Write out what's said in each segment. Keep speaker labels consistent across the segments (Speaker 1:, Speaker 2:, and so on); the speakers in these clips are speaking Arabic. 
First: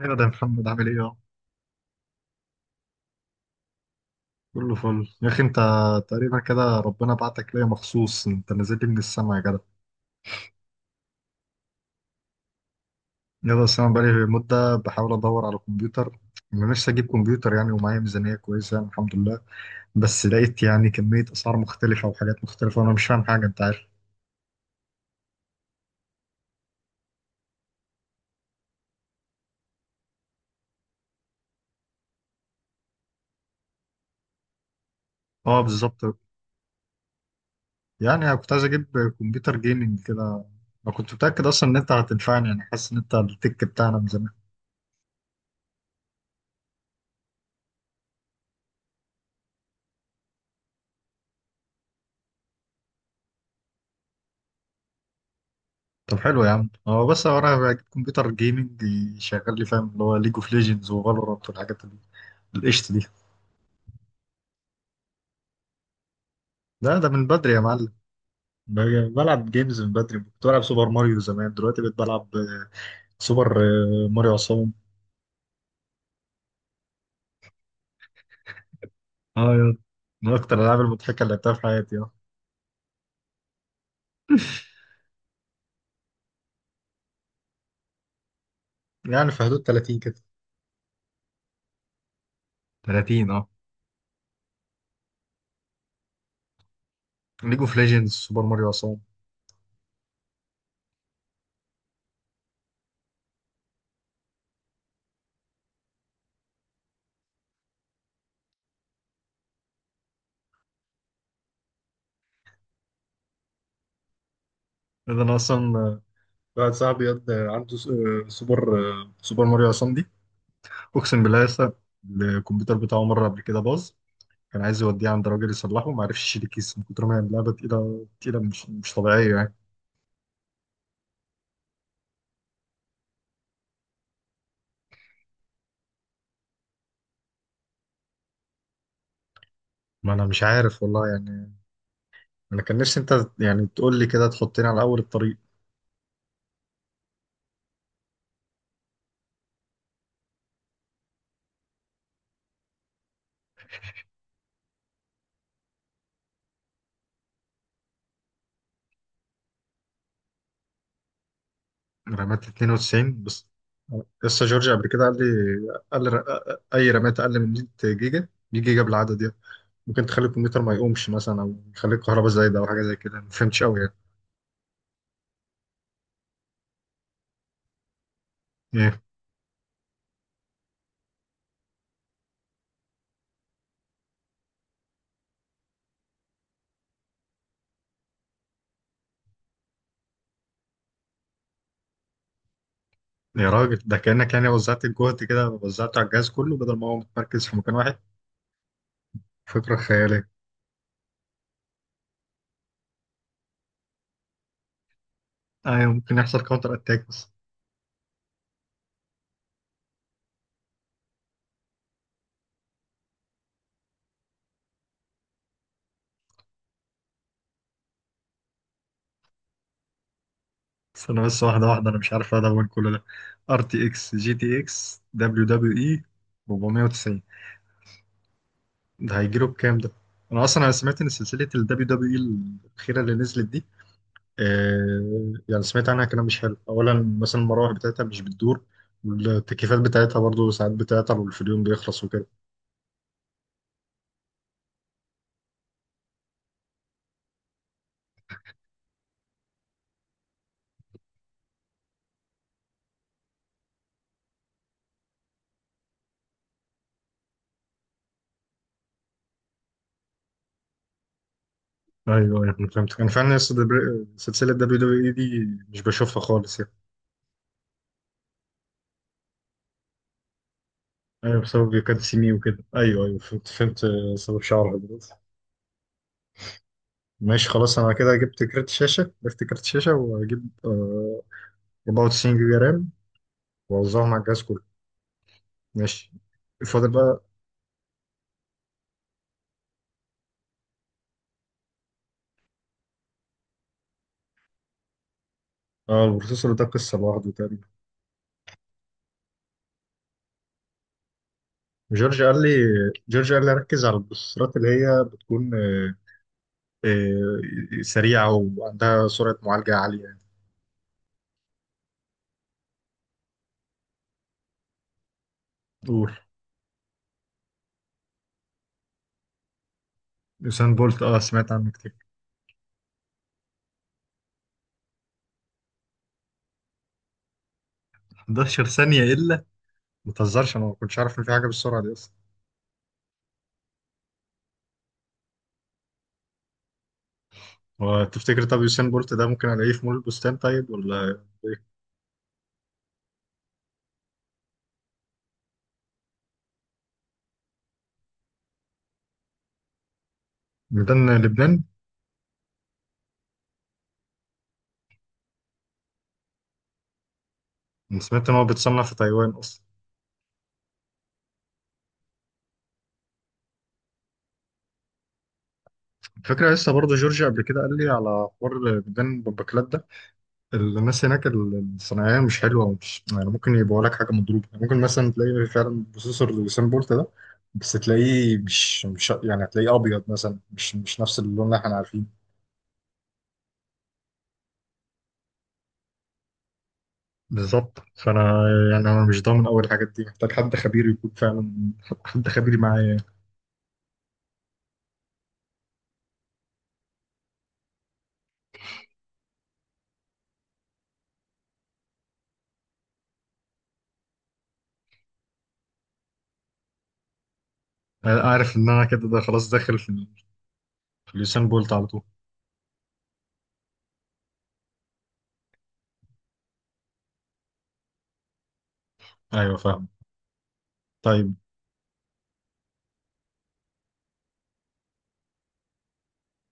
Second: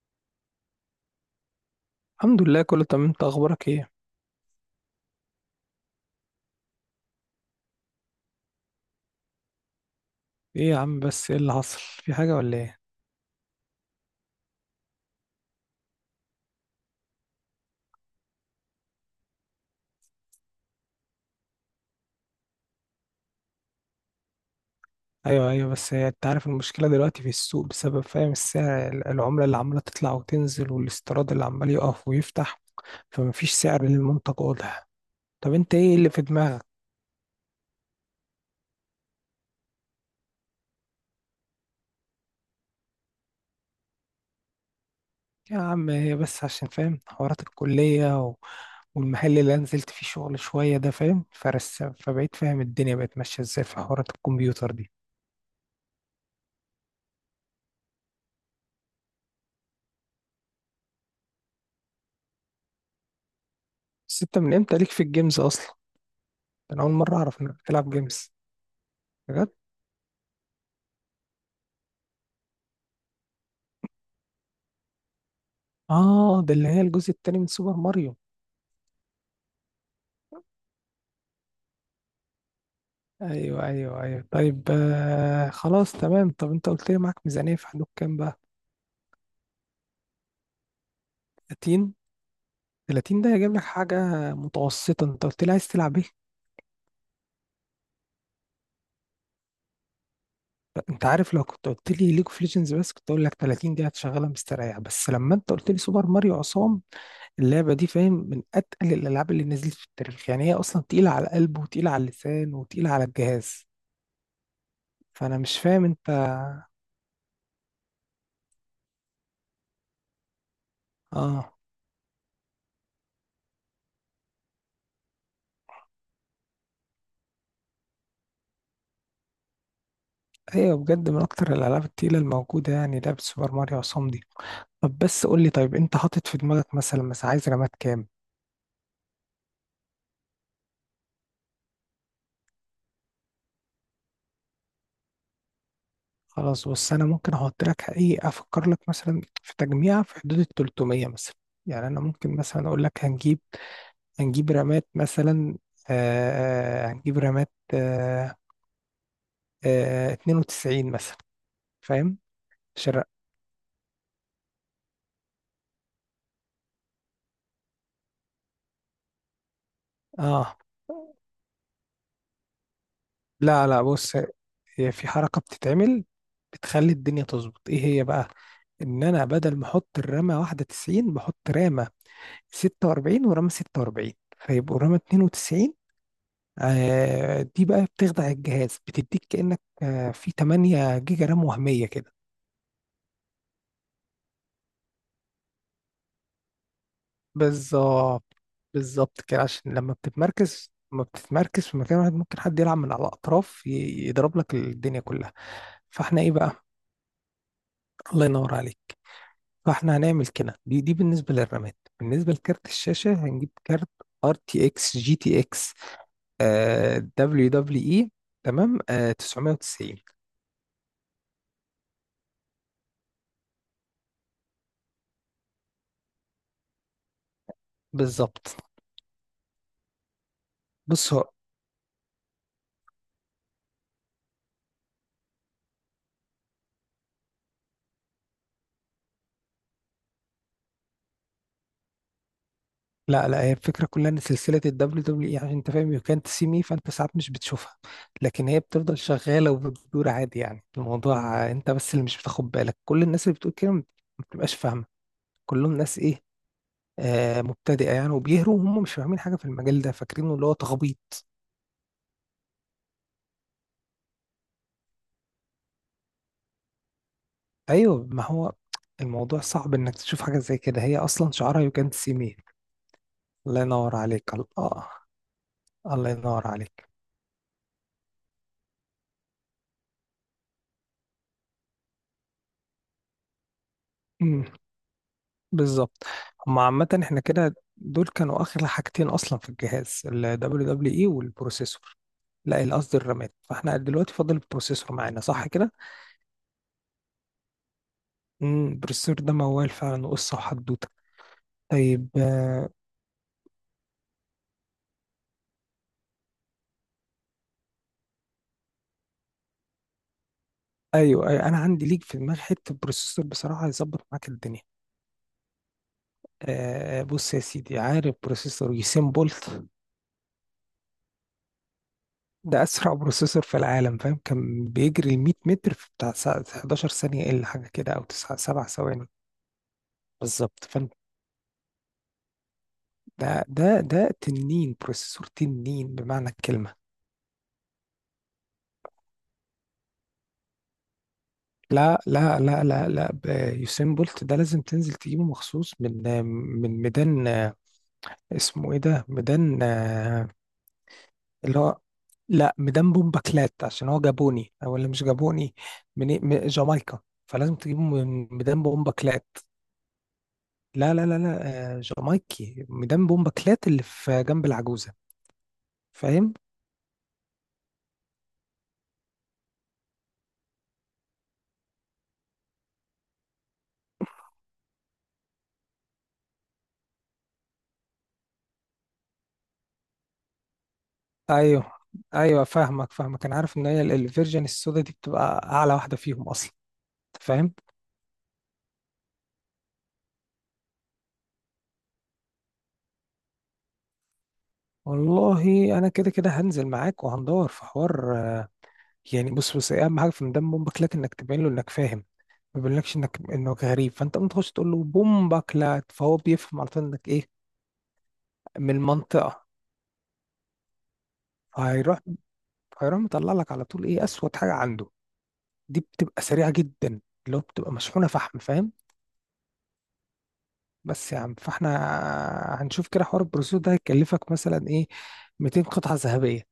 Speaker 1: ايوه، ده محمد عامل ايه اهو.
Speaker 2: الحمد لله، كله تمام. انت اخبارك ايه؟
Speaker 1: كله فل يا اخي انت. تقريبا كده ربنا بعتك ليا مخصوص، انت نزلت لي من السما يا جدع.
Speaker 2: ايه يا عم؟ بس ايه اللي حصل؟ في حاجه ولا ايه؟
Speaker 1: يا ده انا بقالي مده بحاول ادور على كمبيوتر. انا نفسي اجيب كمبيوتر يعني، ومعايا ميزانيه كويسه يعني، الحمد لله. بس لقيت يعني كميه اسعار مختلفه وحاجات مختلفه، وانا مش فاهم حاجه، انت عارف.
Speaker 2: ايوه، ايوه، بس هي انت عارف المشكله دلوقتي في السوق بسبب فاهم السعر العمله اللي عماله تطلع وتنزل والاستيراد اللي عمال يقف ويفتح، فمفيش سعر للمنتج واضح. طب
Speaker 1: اه،
Speaker 2: انت ايه
Speaker 1: بالظبط.
Speaker 2: اللي في دماغك؟
Speaker 1: يعني انا كنت عايز اجيب كمبيوتر جيمنج كده. انا كنت متاكد اصلا ان انت هتنفعني، يعني حاسس ان انت التك بتاعنا من زمان.
Speaker 2: يا عم، هي بس عشان فاهم حوارات الكليه والمحل اللي أنا نزلت فيه شغل شويه ده، فاهم فرس، فبقيت فاهم الدنيا بقت ماشيه ازاي في حوارات الكمبيوتر دي.
Speaker 1: طب حلو يا عم، هو بس هو انا بجيب كمبيوتر جيمنج يشغل لي فاهم اللي هو ليج اوف ليجندز وفالورانت، والحاجات القشط دي.
Speaker 2: بس انت من امتى ليك في الجيمز اصلا؟ انا اول
Speaker 1: لا، ده
Speaker 2: مره
Speaker 1: من
Speaker 2: اعرف انك
Speaker 1: بدري يا
Speaker 2: بتلعب
Speaker 1: معلم.
Speaker 2: جيمز. بجد.
Speaker 1: بلعب جيمز من بدري. كنت بلعب سوبر ماريو زمان، دلوقتي بقيت بلعب سوبر ماريو عصام.
Speaker 2: اه، ده اللي هي الجزء التاني من سوبر ماريو.
Speaker 1: اه يا، من اكتر الالعاب المضحكه اللي لعبتها في حياتي، اه.
Speaker 2: ايوه، ايوه، ايوه، طيب، خلاص تمام. طب انت قلت لي معاك ميزانية في حدود كام بقى؟
Speaker 1: يعني في حدود 30 كده.
Speaker 2: 30. 30
Speaker 1: 30،
Speaker 2: ده
Speaker 1: اه.
Speaker 2: هيجيب لك حاجة متوسطة. انت قلت لي عايز تلعب ايه؟
Speaker 1: ليج اوف ليجندز، سوبر ماريو عصام.
Speaker 2: انت عارف، لو كنت قلت لي ليج اوف ليجندز بس كنت اقول لك 30 دي هتشغلها مستريح. بس لما انت قلت لي سوبر ماريو عصام، اللعبة دي فاهم من اتقل الالعاب اللي نزلت في التاريخ. يعني هي اصلا تقيلة على القلب وتقيلة على اللسان وتقيلة على الجهاز.
Speaker 1: إذا انا
Speaker 2: فانا مش
Speaker 1: اصلا
Speaker 2: فاهم انت.
Speaker 1: واحد صاحبي عنده سوبر ماريو عصام دي، اقسم بالله.
Speaker 2: اه،
Speaker 1: لسه الكمبيوتر بتاعه مره قبل كده باظ، كان عايز يوديه عند راجل يصلحه، ما عرفش يشيل الكيس من كتر ما هي اللعبه تقيله تقيله، مش طبيعيه يعني.
Speaker 2: ايوه بجد، من اكتر الالعاب التقيله الموجوده يعني لعبه سوبر ماريو عصام دي. طب بس قول لي، طيب انت حاطط في دماغك مثلا، بس عايز رامات كام؟
Speaker 1: ما انا مش عارف والله يعني. انا كان نفسي انت يعني تقول لي كده، تحطني على اول الطريق.
Speaker 2: خلاص، بص، انا ممكن احط لك ايه، افكر لك مثلا في تجميع في حدود ال 300 مثلا. يعني انا ممكن مثلا اقول لك هنجيب، هنجيب رامات مثلا. هنجيب رامات، 92 مثلا، فاهم؟
Speaker 1: رمات
Speaker 2: شر.
Speaker 1: 92 بس؟ لسه جورج قبل كده قال لي، قال لي اي رمات اقل من 100 جيجا، 100 جيجا بالعدد يعني، ممكن تخلي
Speaker 2: اه،
Speaker 1: الكمبيوتر ما يقومش مثلا، او يخلي الكهرباء زايده، او حاجه زي كده، ما فهمتش
Speaker 2: لا،
Speaker 1: قوي
Speaker 2: لا،
Speaker 1: يعني.
Speaker 2: بص، هي في حركة بتتعمل بتخلي الدنيا تظبط. ايه هي بقى؟
Speaker 1: ايه؟
Speaker 2: ان انا بدل ما احط الرامة واحدة 90، بحط رامة 46 ورامة 46، فيبقوا رامة 92. آه دي بقى بتخدع الجهاز، بتديك كأنك في 8 جيجا رام وهمية كده.
Speaker 1: يا راجل، ده كانك يعني وزعت الجهد كده، وزعته على الجهاز كله بدل ما هو متمركز في مكان واحد.
Speaker 2: بالظبط، بالظبط كده، عشان
Speaker 1: فكره
Speaker 2: لما
Speaker 1: خياليه.
Speaker 2: بتتمركز، لما بتتمركز في مكان واحد، ممكن حد يلعب من على الأطراف يضرب لك الدنيا كلها.
Speaker 1: ايوه، ممكن
Speaker 2: فاحنا ايه
Speaker 1: يحصل
Speaker 2: بقى؟
Speaker 1: كاونتر اتاك بس.
Speaker 2: الله ينور عليك. فاحنا هنعمل كده دي دي بالنسبه للرامات. بالنسبه لكارت الشاشه هنجيب كارت ار تي اكس جي تي اكس دبليو دبليو اي، تمام؟ 990.
Speaker 1: استنى بس، واحدة واحدة، أنا مش عارف أدون كل ده. ار تي اكس جي تي اكس دبليو دبليو اي 490.
Speaker 2: بالظبط.
Speaker 1: ده هيجيله بكام ده؟ أنا أصلا أنا سمعت إن
Speaker 2: بص هو،
Speaker 1: سلسلة ال دبليو دبليو اي الأخيرة اللي نزلت دي، آه يعني سمعت عنها كلام مش حلو. أولا مثلا المراوح بتاعتها مش بتدور، والتكييفات بتاعتها برضه ساعات بتعطل، والفيديو بيخلص وكده.
Speaker 2: لا لا، هي الفكره كلها ان سلسله الدبليو دبليو اي، عشان انت فاهم، يو كانت سي مي، فانت ساعات مش بتشوفها، لكن هي بتفضل شغاله وبتدور عادي. يعني الموضوع، انت بس اللي مش بتاخد بالك. كل الناس اللي بتقول كده ما بتبقاش فاهمه. كلهم ناس ايه، مبتدئه يعني، وبيهروا وهم مش فاهمين حاجه في المجال ده، فاكرينه اللي هو تخبيط.
Speaker 1: ايوه ايوه، أنا فهمتك. انا فعلا لسه سلسله دبليو دبليو اي دي مش بشوفها خالص يعني.
Speaker 2: ايوه، ما هو الموضوع صعب انك تشوف حاجه زي كده. هي اصلا
Speaker 1: ايوه،
Speaker 2: شعارها you
Speaker 1: بسبب
Speaker 2: can't see
Speaker 1: كاتسيمي
Speaker 2: me.
Speaker 1: وكده، ايوه ايوه، فهمت
Speaker 2: الله
Speaker 1: فهمت،
Speaker 2: ينور عليك،
Speaker 1: سبب شعرها
Speaker 2: الله،
Speaker 1: دلوقتي.
Speaker 2: الله ينور عليك.
Speaker 1: ماشي خلاص. انا كده جبت كارت شاشه، واجيب 94 جيجا رام، واوزعهم على الجهاز
Speaker 2: امم
Speaker 1: كله.
Speaker 2: بالظبط.
Speaker 1: ماشي.
Speaker 2: هما
Speaker 1: فاضل
Speaker 2: عامه احنا
Speaker 1: بقى.
Speaker 2: كده، دول كانوا اغلى حاجتين اصلا في الجهاز، ال WWE والبروسيسور. لا، قصدي الرامات. فاحنا دلوقتي فاضل البروسيسور معانا، صح كده؟
Speaker 1: اه، البروسيسور ده قصه لوحده تقريبا.
Speaker 2: البروسيسور ده موال فعلا، وقصه، وحدوته. طيب،
Speaker 1: جورج قال لي جورج قال لي ركز على البروسيسورات اللي هي بتكون سريعه وعندها سرعه معالجه عاليه يعني.
Speaker 2: ايوه، أيوة، انا عندي ليك في دماغي حته بروسيسور بصراحه هيظبط معاك الدنيا.
Speaker 1: قول.
Speaker 2: بص يا سيدي، عارف بروسيسور يوسين بولت؟
Speaker 1: يوسين بولت، اه سمعت عنه كتير.
Speaker 2: ده اسرع بروسيسور في العالم، فاهم. كان بيجري ال 100 متر في بتاع 11 ثانيه الا حاجه كده، او 9
Speaker 1: 11
Speaker 2: 7
Speaker 1: ثانيه
Speaker 2: ثواني.
Speaker 1: الا؟ ما تهزرش، انا
Speaker 2: بالظبط.
Speaker 1: ما
Speaker 2: فانت،
Speaker 1: كنتش عارف ان في حاجه بالسرعه دي اصلا.
Speaker 2: ده تنين بروسيسور، تنين بمعنى الكلمه.
Speaker 1: وتفتكر طب يوسين بولت ده ممكن الاقيه في مول البستان طيب، ولا
Speaker 2: لا، لا، لا، لا، لا، يوسين بولت ده لازم تنزل تجيبه مخصوص من من ميدان، اسمه ايه ده، ميدان،
Speaker 1: ميدان لبنان؟
Speaker 2: اللي هو، لا مدمبهم باكلات، عشان هو جابوني او اللي مش جابوني من إيه؟ من جامايكا. فلازم تجيبه
Speaker 1: أنا سمعت
Speaker 2: من
Speaker 1: إن هو
Speaker 2: ميدان
Speaker 1: بيتصنع في
Speaker 2: باكلات.
Speaker 1: تايوان أصلا.
Speaker 2: لا، لا، لا، لا، جامايكي، ميدان باكلات اللي في جنب العجوزة، فاهم؟
Speaker 1: فكرة. لسه برضه جورجيا قبل كده قال لي على حوار ميدان بمبكلات ده، الناس هناك الصناعية مش حلوة ومش يعني، ممكن يبيعوا لك حاجة مضروبة، يعني ممكن مثلا تلاقي فعلا بروسيسور لوسين بولت ده، بس تلاقيه مش يعني، هتلاقيه أبيض مثلا، مش نفس اللون اللي
Speaker 2: ايوه،
Speaker 1: احنا عارفينه.
Speaker 2: ايوه، فاهمك فاهمك، انا عارف ان هي الفيرجن السودا دي بتبقى اعلى واحدة فيهم اصلا. أنت فاهم؟
Speaker 1: بالظبط، فأنا يعني أنا مش ضامن أول الحاجات دي، محتاج حد خبير معايا يعني.
Speaker 2: والله انا كده كده هنزل معاك وهندور في حوار، يعني بص، بص إيه اهم حاجة في ميدان باكلات؟ انك تبين له انك فاهم، ما بيقولكش انك، انك غريب. فانت ممكن تخش تقول له بومبا كلات، فهو بيفهم على طول انك ايه،
Speaker 1: أنا عارف إن
Speaker 2: من
Speaker 1: أنا كده ده
Speaker 2: المنطقه.
Speaker 1: خلاص داخل في اليوسين بولت على
Speaker 2: فهيروح،
Speaker 1: طول.
Speaker 2: هيروح مطلع لك على طول ايه اسود حاجه عنده. دي بتبقى سريعه جدا، اللي هو بتبقى مشحونه فحم، فاهم؟
Speaker 1: أيوه، فاهم.
Speaker 2: بس يا
Speaker 1: طيب،
Speaker 2: عم، فاحنا هنشوف كده حوار البروسيسور ده هيكلفك مثلا ايه، 200 قطعه ذهبيه.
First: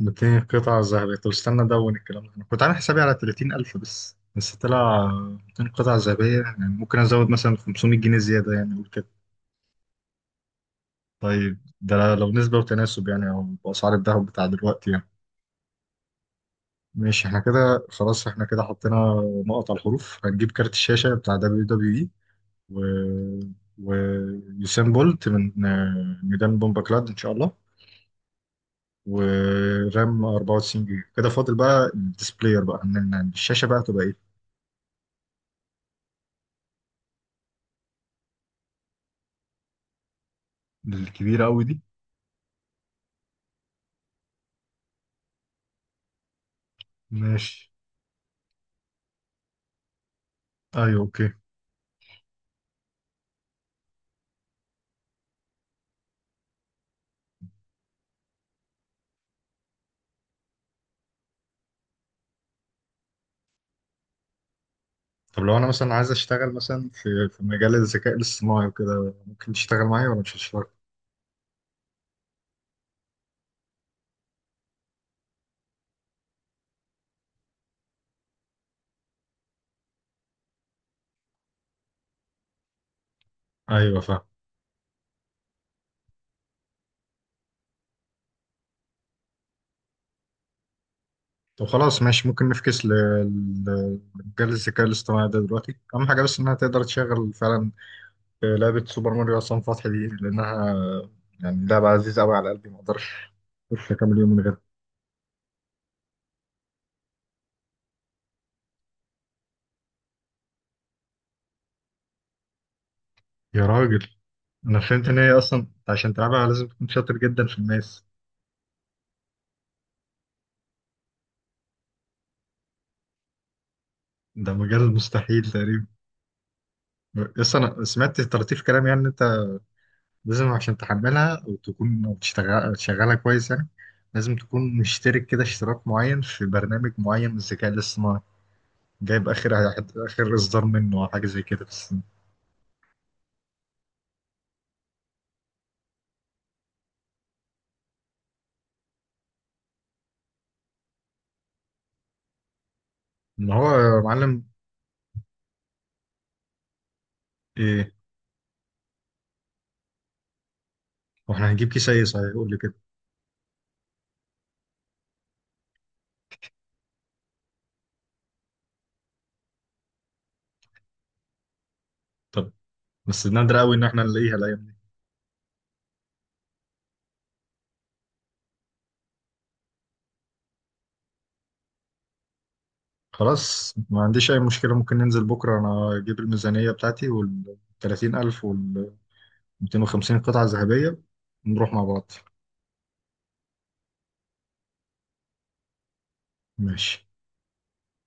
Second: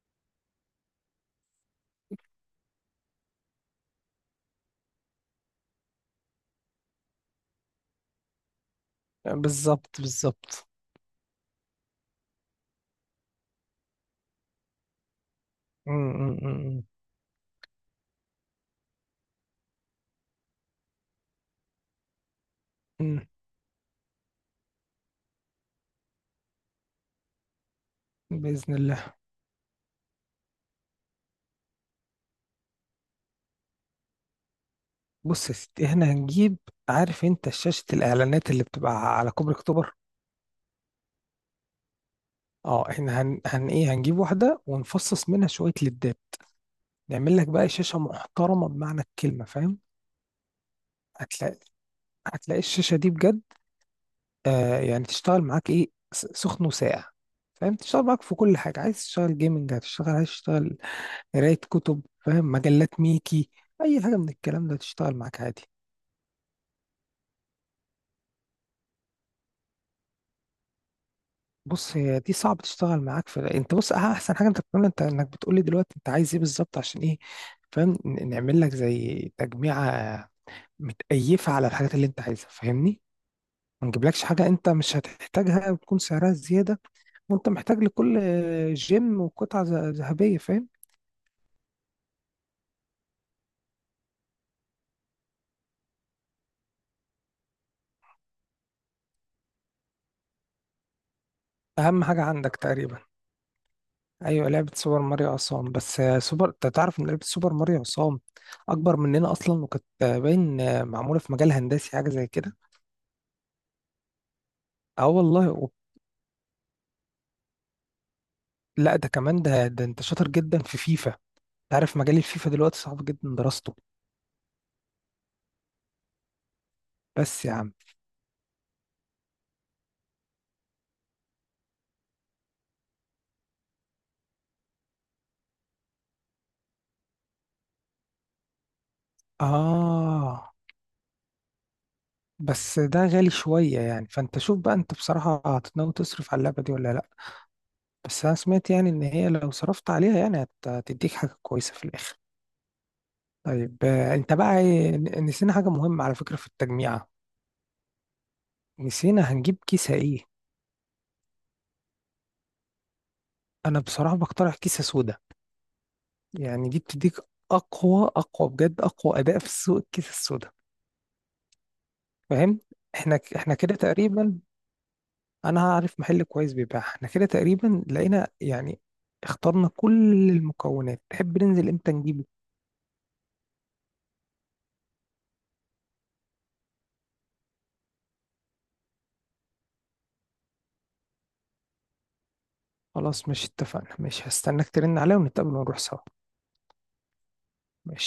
Speaker 1: 200 قطعة ذهبية؟ طب استنى أدون الكلام ده، أنا كنت عامل حسابي على 30,000، بس طلع 200 قطعة ذهبية، يعني ممكن أزود مثلا 500 جنيه زيادة، يعني أقول كده.
Speaker 2: بالظبط، بالظبط.
Speaker 1: طيب ده لو نسبة وتناسب يعني، أو بأسعار الذهب بتاع دلوقتي يعني.
Speaker 2: م- م- م-
Speaker 1: ماشي، احنا كده خلاص. احنا كده حطينا نقط على الحروف. هنجيب كارت الشاشة بتاع دبليو دبليو إي، و،
Speaker 2: م- م.
Speaker 1: ويوسين بولت من ميدان بومباكلاد إن شاء الله.
Speaker 2: باذن الله.
Speaker 1: ورام 94 جيجا. كده فاضل بقى الديسبلاير بقى، إن الشاشة بقى، تبقى
Speaker 2: بص يا ستي، احنا هنجيب، عارف انت شاشه الاعلانات اللي بتبقى على كوبري اكتوبر؟
Speaker 1: الكبيرة أوي دي.
Speaker 2: اه احنا هن, هن ايه، هنجيب واحدة ونفصص منها شوية ليدات، نعمل لك بقى
Speaker 1: ماشي.
Speaker 2: شاشة محترمة بمعنى الكلمة، فاهم؟
Speaker 1: ايوه، اوكي.
Speaker 2: هتلاقي، هتلاقي الشاشة دي بجد يعني تشتغل معاك ايه، سخن وساقع، فاهم. تشتغل معاك في كل حاجة. عايز تشتغل جيمنج هتشتغل، عايز تشتغل قراية كتب، فاهم، مجلات ميكي، أي حاجة من الكلام ده تشتغل معاك
Speaker 1: طب لو
Speaker 2: عادي.
Speaker 1: انا مثلا عايز اشتغل مثلا في مجال الذكاء الاصطناعي وكده، ممكن تشتغل معايا ولا مش هتشتغل؟
Speaker 2: بص هي دي صعب تشتغل معاك في. انت بص، احسن حاجة انت بتعملها انت انك بتقولي دلوقتي انت عايز ايه بالظبط عشان ايه، فاهم، نعمل لك زي تجميعة متأيفة على الحاجات اللي انت عايزها، فاهمني؟ ما
Speaker 1: ايوه، فاهم.
Speaker 2: نجيبلكش حاجة انت مش هتحتاجها وتكون سعرها زيادة وانت محتاج لكل جيم وقطعة ذهبية، فاهم.
Speaker 1: طب خلاص ماشي، ممكن نفكس لمجال الذكاء الاصطناعي ده دلوقتي، اهم حاجه بس انها تقدر تشغل فعلا لعبه سوبر ماريو عصام فتحي دي، لانها يعني لعبه
Speaker 2: اهم
Speaker 1: عزيزه
Speaker 2: حاجة
Speaker 1: قوي على
Speaker 2: عندك
Speaker 1: قلبي، ما
Speaker 2: تقريبا.
Speaker 1: اقدرش اقدرش اكمل يوم من
Speaker 2: ايوه،
Speaker 1: غيرها.
Speaker 2: لعبة سوبر ماريو عصام. بس سوبر، انت تعرف ان لعبة سوبر ماريو عصام اكبر مننا اصلا، وكانت باين معمولة في مجال هندسي حاجة زي كده.
Speaker 1: يا راجل، انا فهمت
Speaker 2: اه
Speaker 1: ان هي
Speaker 2: والله
Speaker 1: اصلا عشان تلعبها لازم تكون شاطر جدا في الماس.
Speaker 2: لا، ده كمان، ده ده انت شاطر جدا في فيفا، تعرف مجال الفيفا دلوقتي صعب جدا دراسته.
Speaker 1: ده مجال مستحيل تقريبا.
Speaker 2: بس يا
Speaker 1: بس
Speaker 2: عم،
Speaker 1: انا سمعت طراطيف كلام يعني إن انت لازم عشان تحملها وتكون تشتغل شغالها كويس يعني، لازم تكون مشترك كده اشتراك معين في برنامج معين من الذكاء الاصطناعي، جايب اخر
Speaker 2: اه.
Speaker 1: اصدار منه او حاجه زي كده بس.
Speaker 2: بس ده غالي شوية يعني. فانت شوف بقى، انت بصراحة هتناوي تصرف على اللعبة دي ولا لا؟ بس انا سمعت يعني ان هي لو صرفت عليها يعني هتديك حاجة كويسة في الاخر.
Speaker 1: ان هو
Speaker 2: طيب،
Speaker 1: يا
Speaker 2: انت
Speaker 1: معلم.
Speaker 2: بقى نسينا حاجة مهمة على فكرة في التجميعة.
Speaker 1: ايه؟
Speaker 2: نسينا هنجيب كيسة ايه.
Speaker 1: واحنا هنجيب كيس ايه صحيح، يقول لي كده.
Speaker 2: انا بصراحة بقترح كيسة سودا. يعني دي بتديك اقوى، اقوى بجد، اقوى اداء في السوق، الكيسة السودا،
Speaker 1: طب
Speaker 2: فاهم؟
Speaker 1: بس
Speaker 2: احنا
Speaker 1: نادر
Speaker 2: كده
Speaker 1: قوي ان احنا نلاقيها
Speaker 2: تقريبا،
Speaker 1: الايام دي.
Speaker 2: انا عارف محل كويس بيبيع. احنا كده تقريبا لقينا يعني، اخترنا كل المكونات. تحب ننزل امتى نجيبه؟
Speaker 1: خلاص، ما عنديش اي مشكله. ممكن ننزل بكره انا اجيب الميزانيه بتاعتي وال 30,000 وال 250 قطعه ذهبيه، نروح مع بعض.
Speaker 2: خلاص، مش اتفقنا؟ مش هستناك ترن عليا ونتقابل ونروح سوا.
Speaker 1: ماشي.
Speaker 2: ماشي.